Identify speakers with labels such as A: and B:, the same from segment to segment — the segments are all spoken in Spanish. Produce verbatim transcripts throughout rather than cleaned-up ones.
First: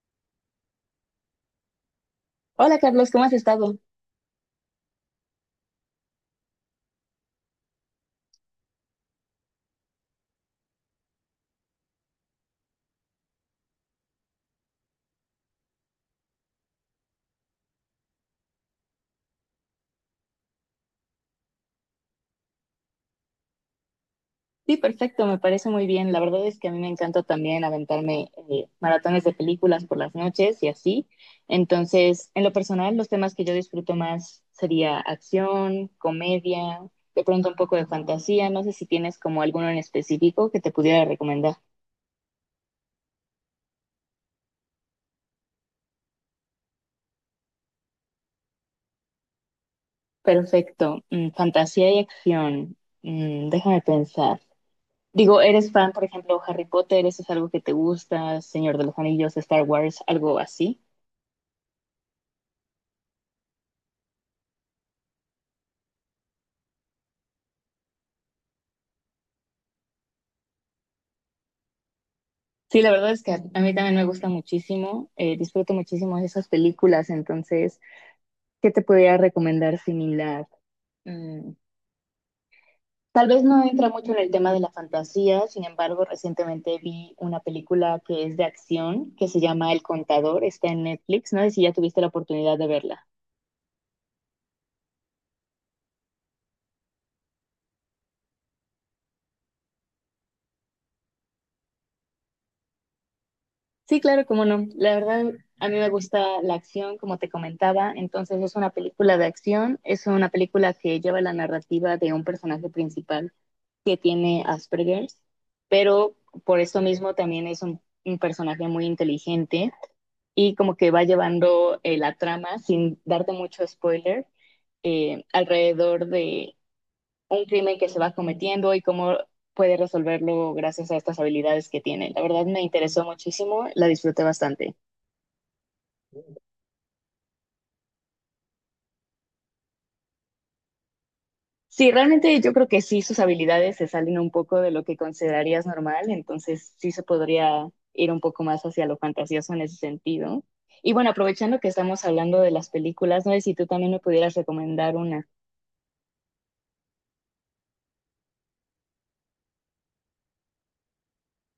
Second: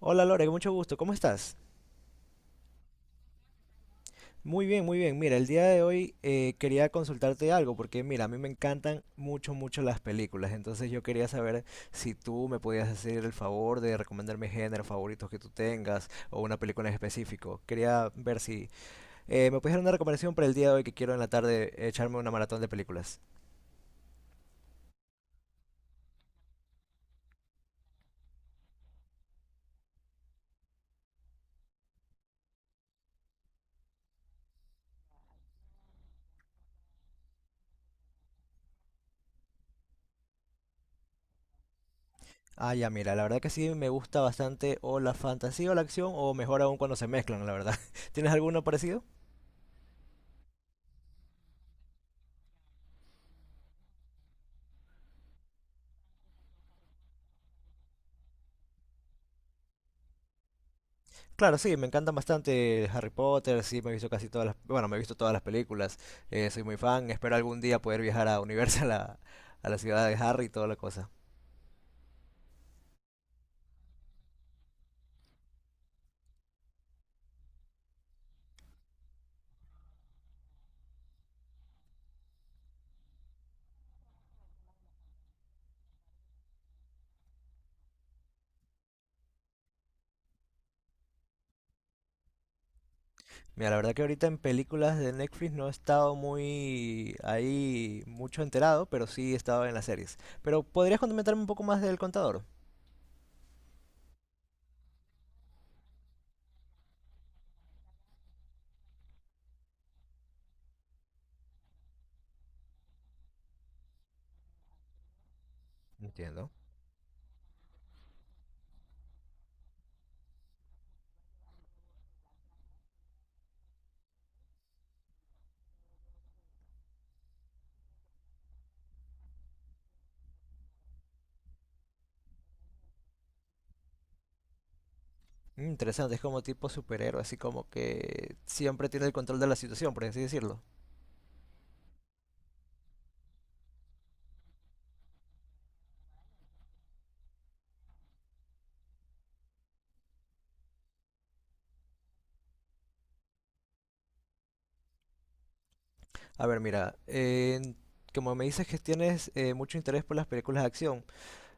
A: Hola Lore, mucho gusto, ¿cómo estás?
B: Hola Carlos, ¿cómo has estado?
A: Muy bien, muy bien. Mira, el día de hoy eh, quería consultarte algo porque mira, a mí me encantan mucho, mucho las películas, entonces yo quería saber si tú me podías hacer el favor de recomendarme géneros favoritos que tú tengas o una película en específico. Quería ver si eh, me puedes dar una recomendación para el día de hoy que quiero en la tarde echarme una maratón de películas.
B: Sí, perfecto, me parece muy bien. La verdad es que a mí me encanta también aventarme eh, maratones de películas por las noches y así. Entonces, en lo personal, los temas que yo disfruto más sería acción, comedia, de pronto un poco de fantasía. No sé si tienes como alguno en específico que te pudiera recomendar.
A: Ah, ya, mira, la verdad que sí me gusta bastante o la fantasía o la acción o mejor aún cuando se mezclan, la verdad. ¿Tienes alguno parecido?
B: Perfecto, mm, fantasía y acción. Mm, déjame pensar. Digo, ¿eres fan, por ejemplo, Harry Potter? ¿Eso es algo que te gusta? Señor de los Anillos, Star Wars, algo así.
A: Claro, sí, me encantan bastante Harry Potter, sí, me he visto casi todas las, bueno, me he visto todas las películas, eh, soy muy fan, espero algún día poder viajar a Universal, a, a la ciudad de Harry y toda la cosa.
B: Sí, la verdad es que a a mí también me gusta muchísimo, eh, disfruto muchísimo de esas películas, entonces, ¿qué te podría recomendar similar? Mm, tal vez no entra mucho en el tema de la fantasía, sin embargo, recientemente vi una película que es de acción, que se llama El Contador, está en Netflix, no sé si ya tuviste la oportunidad de verla.
A: Mira, la verdad que ahorita en películas de Netflix no he estado muy ahí, mucho enterado, pero sí he estado en las series. Pero ¿podrías comentarme un poco más del Contador?
B: Sí, claro, cómo no. La verdad, a mí me gusta la acción, como te comentaba, entonces es una película de acción, es una película que lleva la narrativa de un personaje principal que tiene Asperger's, pero
A: Entiendo.
B: por eso mismo también es un, un personaje muy inteligente y como que va llevando eh, la trama sin darte mucho spoiler eh, alrededor de un crimen que se va cometiendo y cómo puede resolverlo gracias a estas habilidades que tiene. La verdad me interesó muchísimo, la disfruté bastante.
A: Mm, interesante, es como tipo superhéroe, así como que siempre tiene el control de la situación, por así decirlo.
B: Sí, realmente yo creo que sí, sus habilidades se salen un poco de lo que considerarías normal, entonces sí se podría ir un poco más hacia lo fantasioso en ese sentido. Y bueno, aprovechando que estamos hablando de las películas, no sé si tú también me pudieras recomendar una.
A: A ver, mira, eh, como me dices que tienes eh, mucho interés por las películas de acción,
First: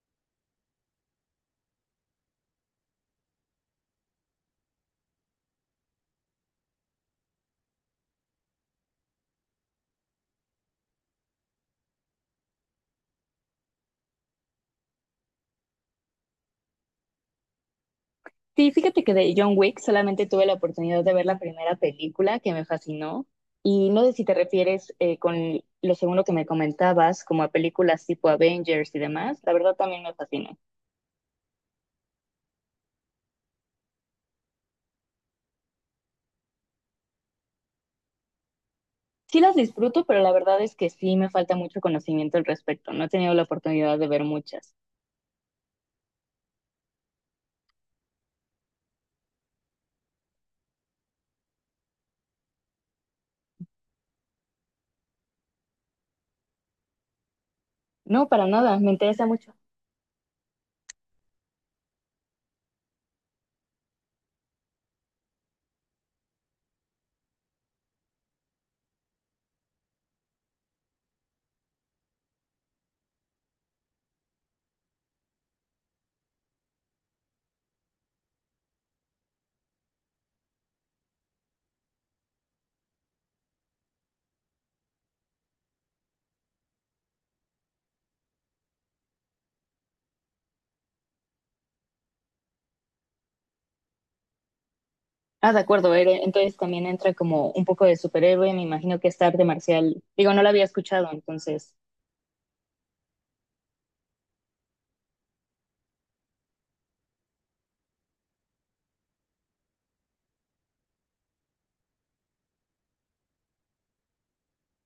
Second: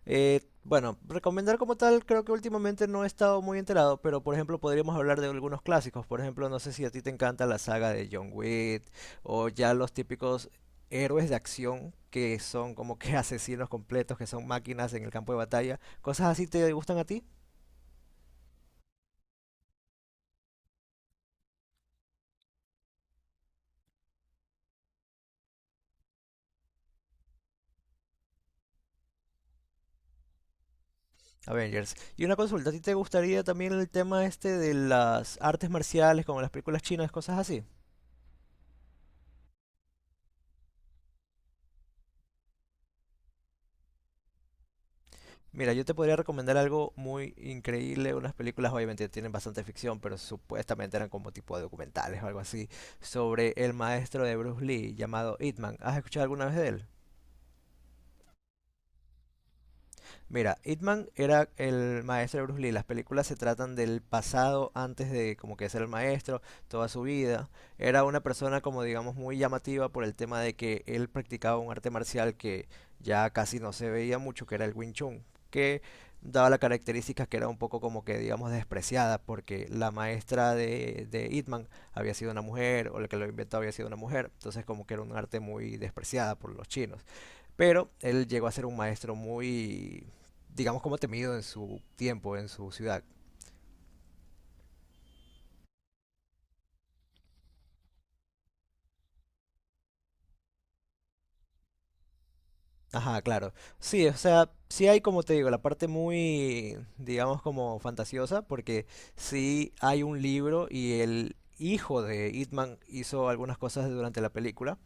A: eh, bueno, recomendar como tal, creo que últimamente no he estado muy enterado, pero por ejemplo podríamos hablar de algunos clásicos. Por ejemplo, no sé si a ti te encanta la saga de John Wick o ya los típicos héroes de acción que son como que asesinos completos, que son máquinas en el campo de batalla. ¿Cosas así te gustan a ti?
B: Sí, fíjate que de John Wick solamente tuve la oportunidad de ver la primera película que me fascinó. Y no sé si te refieres eh, con lo segundo que me comentabas, como a películas tipo Avengers y demás. La verdad también me fascinó.
A: Avengers. Y una consulta, ¿a ti te gustaría también el tema este de las artes marciales, como las películas chinas, cosas así?
B: Sí las disfruto, pero la verdad es que sí me falta mucho conocimiento al respecto. No he tenido la oportunidad de ver muchas.
A: Mira, yo te podría recomendar algo muy increíble, unas películas obviamente tienen bastante ficción, pero supuestamente eran como tipo de documentales o algo así, sobre el maestro de Bruce Lee llamado Ip Man. ¿Has escuchado alguna vez de él?
B: No, para nada, me interesa mucho.
A: Mira, Hitman era el maestro de Bruce Lee. Las películas se tratan del pasado antes de como que ser el maestro, toda su vida. Era una persona como digamos muy llamativa por el tema de que él practicaba un arte marcial que ya casi no se veía mucho, que era el Wing Chun, que daba la característica que era un poco como que digamos despreciada porque la maestra de, de Hitman había sido una mujer o la que lo inventó había sido una mujer. Entonces como que era un arte muy despreciada por los chinos. Pero él llegó a ser un maestro muy, digamos, como temido en su tiempo, en su ciudad.
B: Ah, de acuerdo, Eren. Entonces también entra como un poco de superhéroe, me imagino que es arte marcial. Digo, no la había escuchado, entonces.
A: Ajá, claro. Sí, o sea, sí hay, como te digo, la parte muy, digamos, como fantasiosa, porque sí hay un libro y el hijo de Hitman hizo algunas cosas durante la película.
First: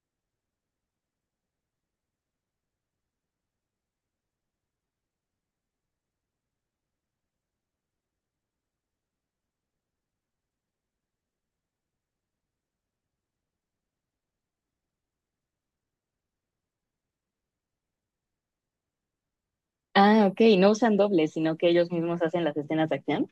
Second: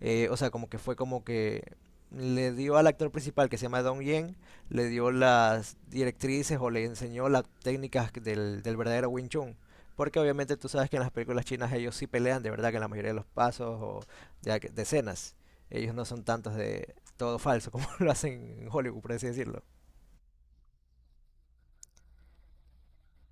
A: Eh, o sea, como que fue como que le dio al actor principal que se llama Dong Yen, le dio las directrices o le enseñó las técnicas que del, del verdadero Wing Chun. Porque obviamente tú sabes que en las películas chinas ellos sí pelean de verdad que en la mayoría de los pasos o de ac- de escenas. Ellos no son tantos de todo falso como lo hacen en Hollywood, por así decirlo.
B: Ah, ok, no usan dobles, sino que ellos mismos hacen las escenas de acción.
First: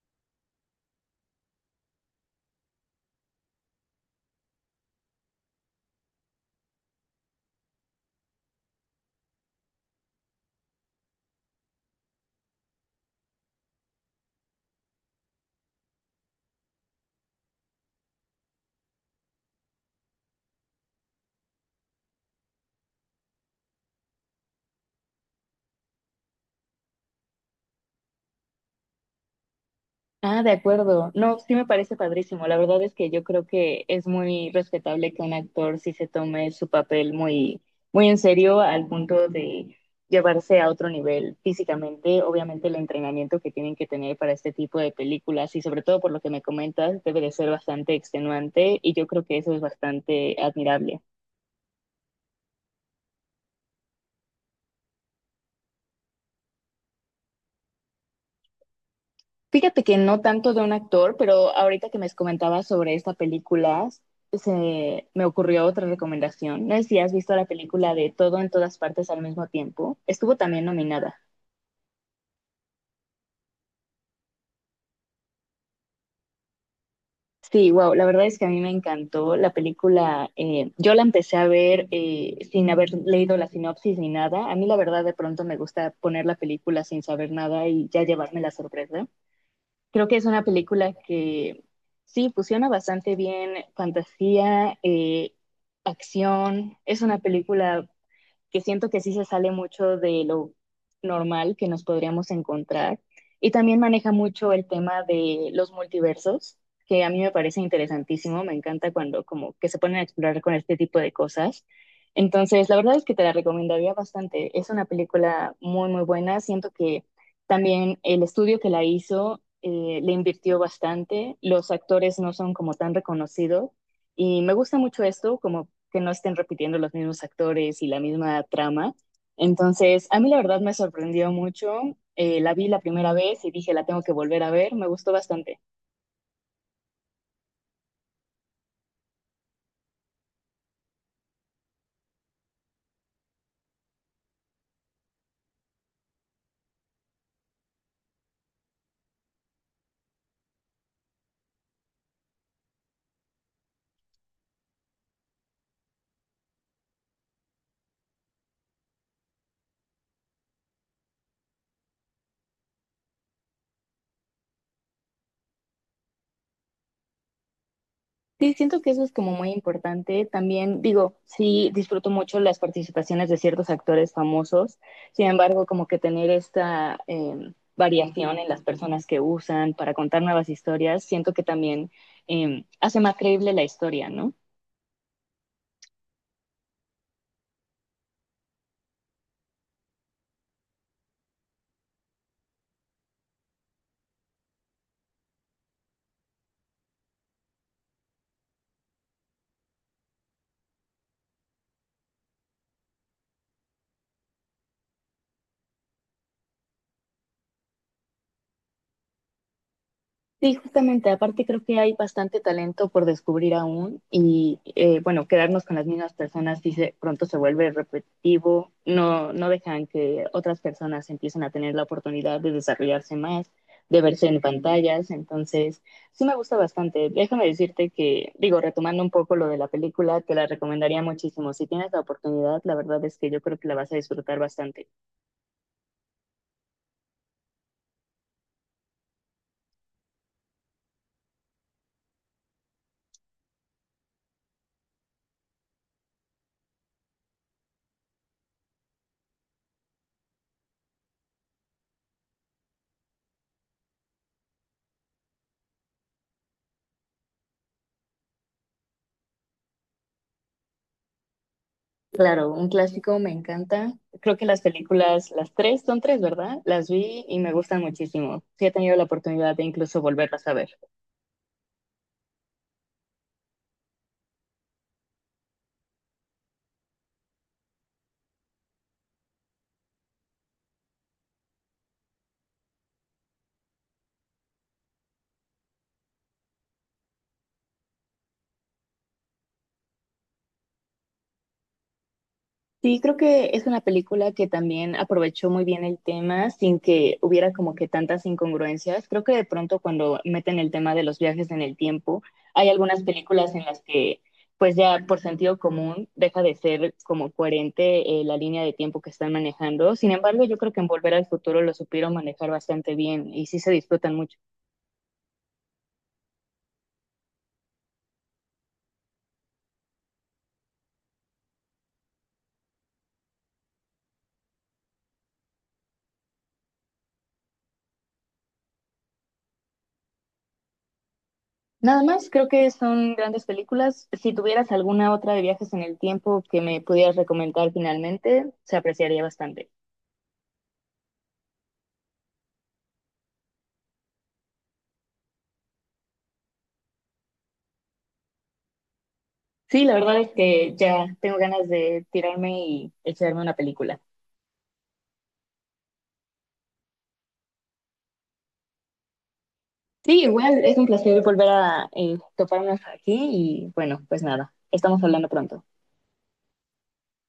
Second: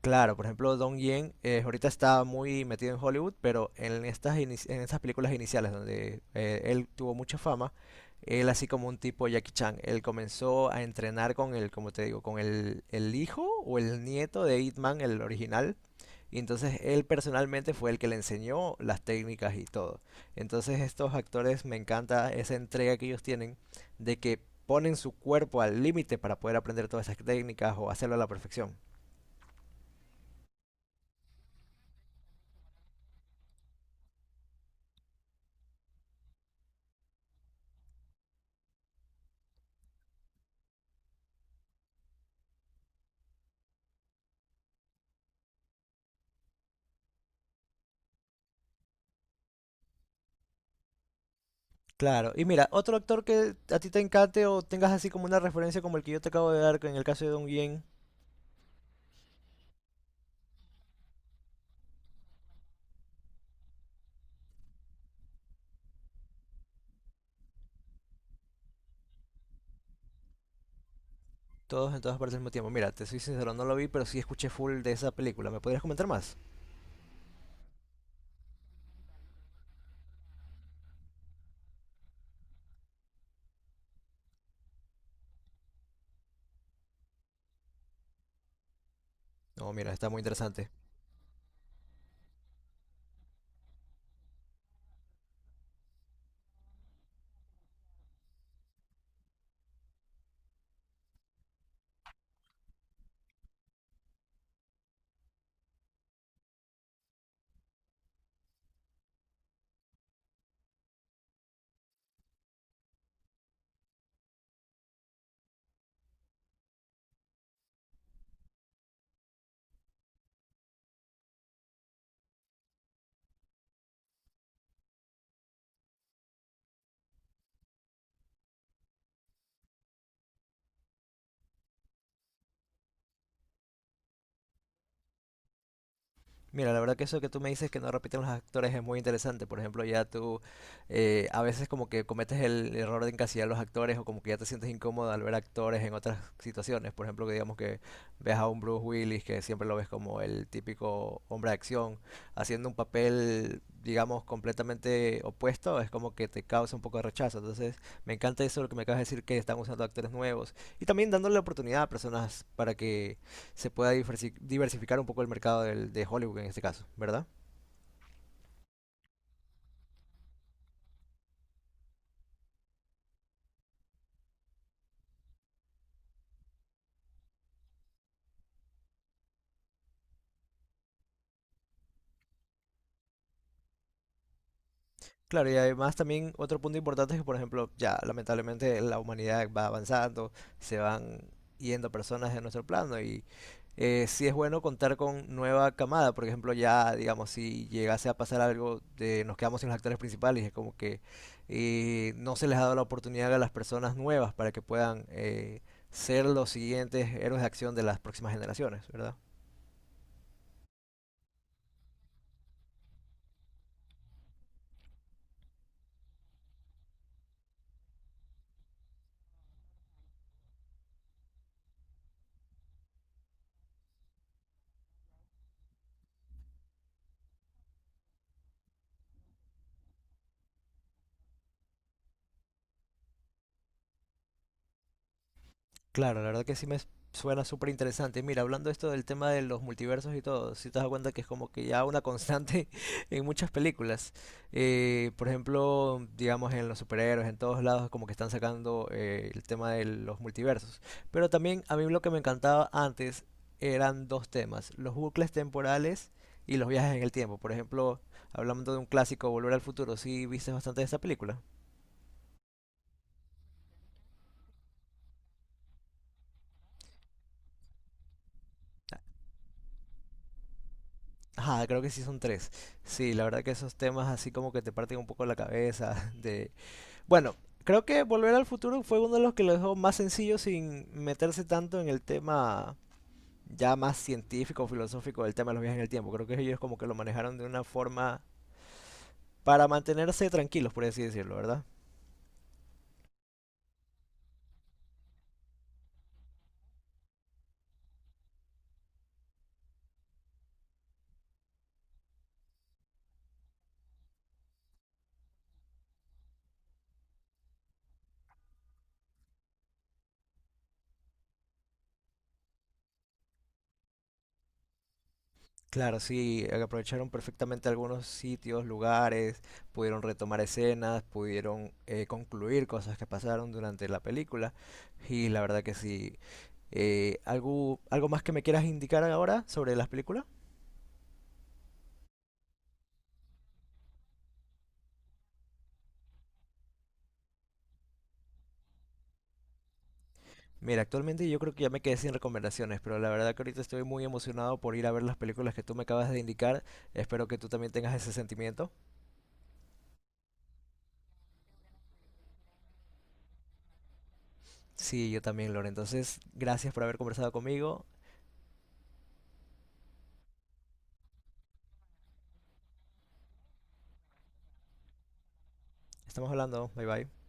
A: Claro, por ejemplo, Dong Yen eh, ahorita está muy metido en Hollywood, pero en estas, inici- en estas películas iniciales donde eh, él tuvo mucha fama, él así como un tipo Jackie Chan, él comenzó a entrenar con el, como te digo, con el, el hijo o el nieto de Ip Man, el original, y entonces él personalmente fue el que le enseñó las técnicas y todo. Entonces estos actores me encanta esa entrega que ellos tienen de que ponen su cuerpo al límite para poder aprender todas esas técnicas o hacerlo a la perfección.
B: Ah, de acuerdo. No, sí me parece padrísimo. La verdad es que yo creo que es muy respetable que un actor sí se tome su papel muy, muy en serio al punto de llevarse a otro nivel físicamente. Obviamente el entrenamiento que tienen que tener para este tipo de películas y sobre todo por lo que me comentas, debe de ser bastante extenuante y yo creo que eso es bastante admirable.
A: Claro, y mira, otro actor que a ti te encante o tengas así como una referencia como el que yo te acabo de dar, que en el caso de Don Yen,
B: Fíjate que no tanto de un actor, pero ahorita que me comentabas sobre esta película, se me ocurrió otra recomendación. No sé si has visto la película de Todo en todas partes al mismo tiempo. Estuvo también nominada.
A: todos en todas partes al mismo tiempo. Mira, te soy sincero, no lo vi, pero sí escuché full de esa película. ¿Me podrías comentar más?
B: Sí, wow, la verdad es que a mí me encantó la película. Eh, yo la empecé a ver eh, sin haber leído la sinopsis ni nada. A mí la verdad de pronto me gusta poner la película sin saber nada y ya llevarme la sorpresa.
A: No, mira, está
B: Creo que
A: muy
B: es una
A: interesante.
B: película que sí fusiona bastante bien fantasía, eh, acción. Es una película que siento que sí se sale mucho de lo normal que nos podríamos encontrar. Y también maneja mucho el tema de los multiversos, que a mí me parece interesantísimo, me encanta cuando como que se ponen a explorar con este tipo de cosas. Entonces, la verdad es que te la recomendaría bastante. Es una película muy, muy buena. Siento que también el estudio que la hizo eh, le invirtió bastante. Los actores no son como tan reconocidos. Y me gusta mucho esto, como que no estén repitiendo los mismos actores y la misma trama. Entonces, a mí la verdad me sorprendió mucho. Eh, la vi la primera vez y dije, la tengo que volver a ver, me gustó bastante.
A: Mira, la verdad que eso que tú me dices que no repiten los actores es muy interesante. Por ejemplo, ya tú eh, a veces como que cometes el error de encasillar a los actores o como que ya te sientes incómodo al ver actores en otras situaciones. Por ejemplo, que digamos que ves a un Bruce Willis que siempre lo ves como el típico hombre de acción haciendo un papel, digamos, completamente opuesto, es como que te causa un poco de rechazo. Entonces, me encanta eso lo que me acabas de decir que están usando actores nuevos y también dándole la oportunidad a personas para que se pueda diversificar un poco el mercado del- de Hollywood en este caso, ¿verdad?
B: Sí, siento que eso es como muy importante. También digo, sí, disfruto mucho las participaciones de ciertos actores famosos. Sin embargo, como que tener esta eh, variación en las personas que usan para contar nuevas historias, siento que también eh, hace más creíble la historia, ¿no?
A: Claro, y además también otro punto importante es que, por ejemplo, ya lamentablemente la humanidad va avanzando, se van yendo personas de nuestro plano y eh, sí es bueno contar con nueva camada, por ejemplo, ya digamos, si llegase a pasar algo de nos quedamos sin los actores principales, es como que eh, no se les ha dado la oportunidad a las personas nuevas para que puedan eh, ser los siguientes héroes de acción de las próximas generaciones, ¿verdad?
B: Sí, justamente, aparte creo que hay bastante talento por descubrir aún y eh, bueno, quedarnos con las mismas personas si se, pronto se vuelve repetitivo, no, no dejan que otras personas empiecen a tener la oportunidad de desarrollarse más, de verse en pantallas, entonces sí me gusta bastante. Déjame decirte que, digo, retomando un poco lo de la película, te la recomendaría muchísimo. Si tienes la oportunidad, la verdad es que yo creo que la vas a disfrutar bastante.
A: Claro, la verdad que sí me suena súper interesante. Mira, hablando esto del tema de los multiversos y todo, si te das cuenta que es como que ya una constante en muchas películas. Eh, por ejemplo, digamos en los superhéroes, en todos lados, como que están sacando eh, el tema de los multiversos. Pero también a mí lo que me encantaba antes eran dos temas, los bucles temporales y los viajes en el tiempo. Por ejemplo, hablando de un clásico, Volver al Futuro, sí viste bastante de esa película.
B: Claro, un clásico me encanta. Creo que las películas, las tres, son tres, ¿verdad? Las vi y me gustan muchísimo. Sí he tenido la oportunidad de incluso volverlas a ver.
A: Ajá, creo que sí son tres. Sí, la verdad que esos temas así como que te parten un poco la cabeza de... Bueno, creo que Volver al Futuro fue uno de los que lo dejó más sencillo sin meterse tanto en el tema ya más científico, filosófico del tema de los viajes en el tiempo. Creo que ellos como que lo manejaron de una forma para mantenerse tranquilos, por así decirlo, ¿verdad?
B: Sí, creo que es una película que también aprovechó muy bien el tema sin que hubiera como que tantas incongruencias. Creo que de pronto cuando meten el tema de los viajes en el tiempo, hay algunas películas en las que pues ya por sentido común deja de ser como coherente eh, la línea de tiempo que están manejando. Sin embargo, yo creo que en Volver al Futuro lo supieron manejar bastante bien y sí se disfrutan mucho.
A: Claro, sí, aprovecharon perfectamente algunos sitios, lugares, pudieron retomar escenas, pudieron eh, concluir cosas que pasaron durante la película. Y la verdad que sí, eh, ¿algo, ¿algo más que me quieras indicar ahora sobre las películas?
B: Nada más, creo que son grandes películas. Si tuvieras alguna otra de viajes en el tiempo que me pudieras recomendar finalmente, se apreciaría bastante.
A: Mira, actualmente yo creo que ya me quedé sin recomendaciones, pero la verdad que ahorita estoy muy emocionado por ir a ver las películas que tú me acabas de indicar. Espero que tú también tengas ese sentimiento.
B: Sí, la verdad es que ya tengo ganas de tirarme y echarme una película.
A: Sí, yo también, Lore. Entonces, gracias por haber conversado conmigo.
B: Sí, igual es un placer volver a eh, toparnos aquí y bueno, pues nada, estamos hablando pronto.
A: Estamos hablando. Bye bye.